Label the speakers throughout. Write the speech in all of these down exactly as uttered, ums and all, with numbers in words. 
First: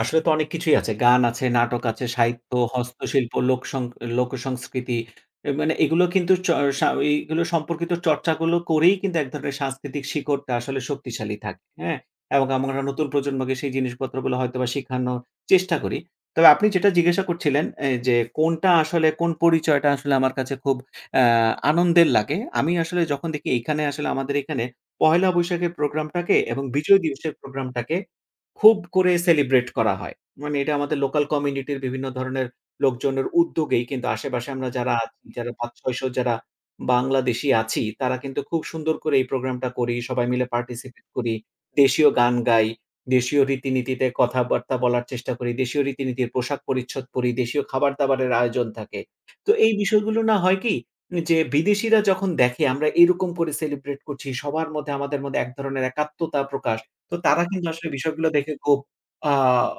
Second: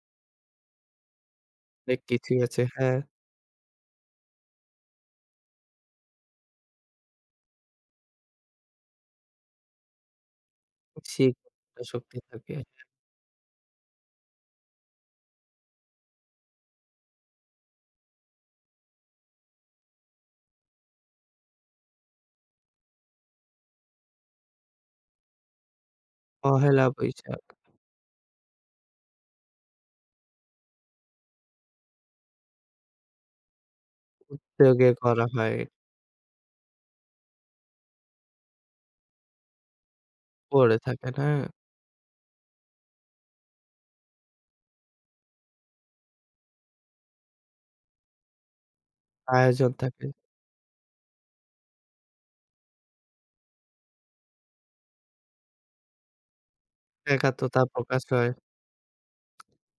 Speaker 1: আসলে তো অনেক কিছুই আছে। গান আছে, নাটক
Speaker 2: অনেক
Speaker 1: আছে,
Speaker 2: কিছুই
Speaker 1: সাহিত্য,
Speaker 2: আছে। হ্যাঁ।
Speaker 1: হস্তশিল্প, লোক সং লোকসংস্কৃতি। এ মানে এগুলো কিন্তু চ সা ওইগুলো সম্পর্কিত চর্চা গুলো করেই কিন্তু এক ধরনের সাংস্কৃতিক শিকড়টা আসলে
Speaker 2: জি
Speaker 1: শক্তিশালী থাকে,
Speaker 2: [unintelligible]
Speaker 1: হ্যাঁ?
Speaker 2: শক্তি
Speaker 1: এবং
Speaker 2: থাকে।
Speaker 1: আমরা
Speaker 2: হ্যাঁ।
Speaker 1: একটা নতুন প্রজন্মকে সেই জিনিসপত্রগুলো হয়তোবা শিখানোর চেষ্টা করি। তবে আপনি যেটা জিজ্ঞাসা করছিলেন অ্যা যে কোনটা আসলে কোন পরিচয়টা আসলে আমার কাছে খুব অ্যা আনন্দের লাগে? আমি আসলে যখন দেখি এইখানে আসলে আমাদের এইখানে পহেলা বৈশাখের প্রোগ্রামটাকে এবং
Speaker 2: পহেলা
Speaker 1: বিজয় দিবসের
Speaker 2: বৈশাখ।
Speaker 1: প্রোগ্রামটাকে খুব করে celebrate করা হয়। মানে এটা আমাদের লোকাল কমিউনিটির বিভিন্ন ধরনের লোকজনের উদ্যোগেই কিন্তু আশেপাশে আমরা
Speaker 2: উদ্যোগে
Speaker 1: যারা
Speaker 2: করা
Speaker 1: আছি যারা
Speaker 2: হয়।
Speaker 1: পাচ-ছয়শ যারা বাংলাদেশী আছি, তারা কিন্তু খুব সুন্দর করে এই প্রোগ্রামটা করি। সবাই মিলে
Speaker 2: পড়ে
Speaker 1: পার্টিসিপেট
Speaker 2: থাকেন,
Speaker 1: করি,
Speaker 2: হ্যা?
Speaker 1: দেশীয় গান গাই, দেশীয় রীতিনীতিতে কথাবার্তা বলার চেষ্টা করি, দেশীয় রীতিনীতির পোশাক-পরিচ্ছদ পরি। দেশীয় খাবার-দাবারের আয়োজন থাকে। তো
Speaker 2: আয়োজন
Speaker 1: এই
Speaker 2: থাকে।
Speaker 1: বিষয়গুলো না হয় কি? যে বিদেশীরা যখন দেখে আমরা এরকম করে সেলিব্রেট করছি। সবার মধ্যে আমাদের মধ্যে এক ধরনের একাত্মতা প্রকাশ। তো তারা
Speaker 2: একাত্মতা
Speaker 1: কিন্তু আসলে
Speaker 2: প্রকাশ
Speaker 1: বিষয়গুলো
Speaker 2: হয়।
Speaker 1: দেখে খুব আ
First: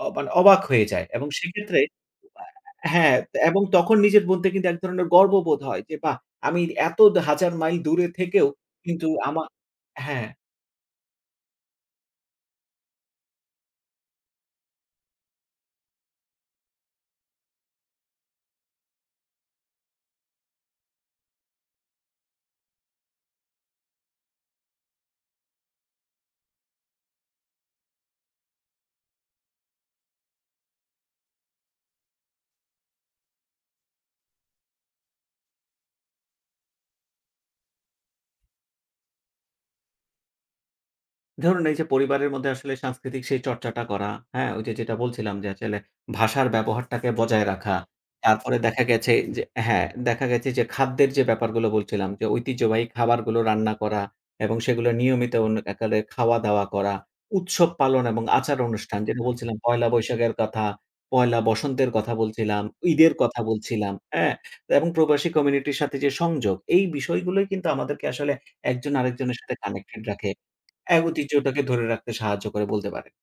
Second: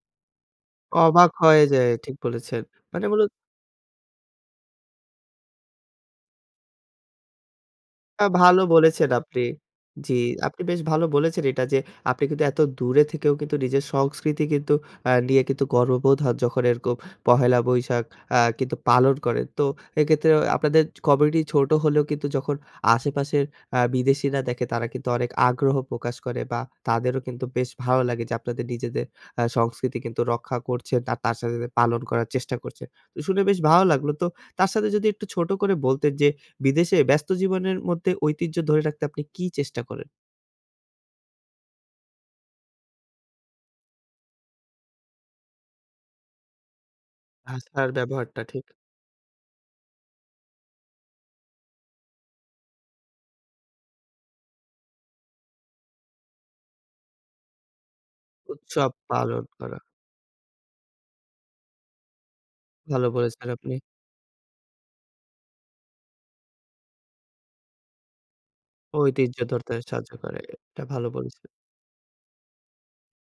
Speaker 1: অ মানে অবাক হয়ে যায় এবং
Speaker 2: অবাক হয়ে
Speaker 1: সেক্ষেত্রে
Speaker 2: যায় ঠিক
Speaker 1: অ্যা
Speaker 2: বলেছেন। মানে
Speaker 1: হ্যাঁ
Speaker 2: বলুন
Speaker 1: এবং তখন নিজের মধ্যে কিন্তু এক ধরনের গর্ববোধ হয়। যে বাহ! আমি এত দ হাজার মাইল দূরে
Speaker 2: না
Speaker 1: থেকেও
Speaker 2: ভালো
Speaker 1: কিন্তু
Speaker 2: বলেছেন আপনি।
Speaker 1: আমা
Speaker 2: জি
Speaker 1: হ্যাঁ।
Speaker 2: আপনি বেশ ভালো বলেছেন এটা যে আপনি কিন্তু এত দূরে থেকেও কিন্তু নিজের সংস্কৃতি কিন্তু অ্যা নিয়ে কিন্তু গর্ববোধ হয় যখন এরকম পহেলা বৈশাখ অ্যা কিন্তু পালন করেন। তো এক্ষেত্রে আপনাদের কমিউনিটি ছোট হলেও কিন্তু যখন আশেপাশের অ্যা বিদেশিরা দেখে, তারা কিন্তু অনেক আগ্রহ প্রকাশ করে বা তাদেরও কিন্তু বেশ ভালো লাগে যে আপনাদের নিজেদের আ সংস্কৃতি রক্ষা করছে আর তার সাথে, সাথে পালন করার চেষ্টা করছে। শুনে বেশ ভালো লাগলো। তো তার সাথে যদি একটু ছোট করে বলতেন যে বিদেশে ব্যস্ত জীবনের মধ্যে ঐতিহ্য ধরে রাখতে আপনি কি চেষ্টা করেন?
Speaker 1: ধরুন এই যে পরিবারের মধ্যে আসলে সাংস্কৃতিক সেই চর্চাটা করা, হ্যাঁ? ওই যে যেটা বলছিলাম যে আচেলে ভাষার ব্যবহারটাকে বজায় রাখা।
Speaker 2: ভাষার ব্যবহারটা,
Speaker 1: তারপরে
Speaker 2: ঠিক।
Speaker 1: দেখা গেছে যে হ্যাঁ দেখা গেছে যে খাদ্যের যে ব্যাপারগুলো বলছিলাম। যে ঐতিহ্যবাহী খাবারগুলো রান্না করা এবং সেগুলো নিয়মিত অন একালে খাওয়া-দাওয়া করা। উৎসব পালন এবং আচার
Speaker 2: উৎসব
Speaker 1: অনুষ্ঠান যেটা
Speaker 2: পালন
Speaker 1: বলছিলাম
Speaker 2: করা।
Speaker 1: পহেলা বৈশাখের কথা, পয়লা বসন্তের কথা বলছিলাম,
Speaker 2: ভালো
Speaker 1: ঈদের কথা
Speaker 2: বলেছেন আপনি।
Speaker 1: বলছিলাম, হ্যাঁ? তো এবং প্রবাসী কমিউনিটির সাথে যে সংযোগ, এই বিষয়গুলোই কিন্তু আমাদেরকে আসলে এক জন
Speaker 2: ঐতিহ্য
Speaker 1: আরেকজনের সাথে
Speaker 2: ধরতে
Speaker 1: কানেক্টেড
Speaker 2: সাহায্য
Speaker 1: রাখে।
Speaker 2: করে। এটা
Speaker 1: অ্যা
Speaker 2: ভালো বলছেন।
Speaker 1: ঐতিহ্যটাকে ধরে রাখতে সাহায্য করে বলতে পারেন।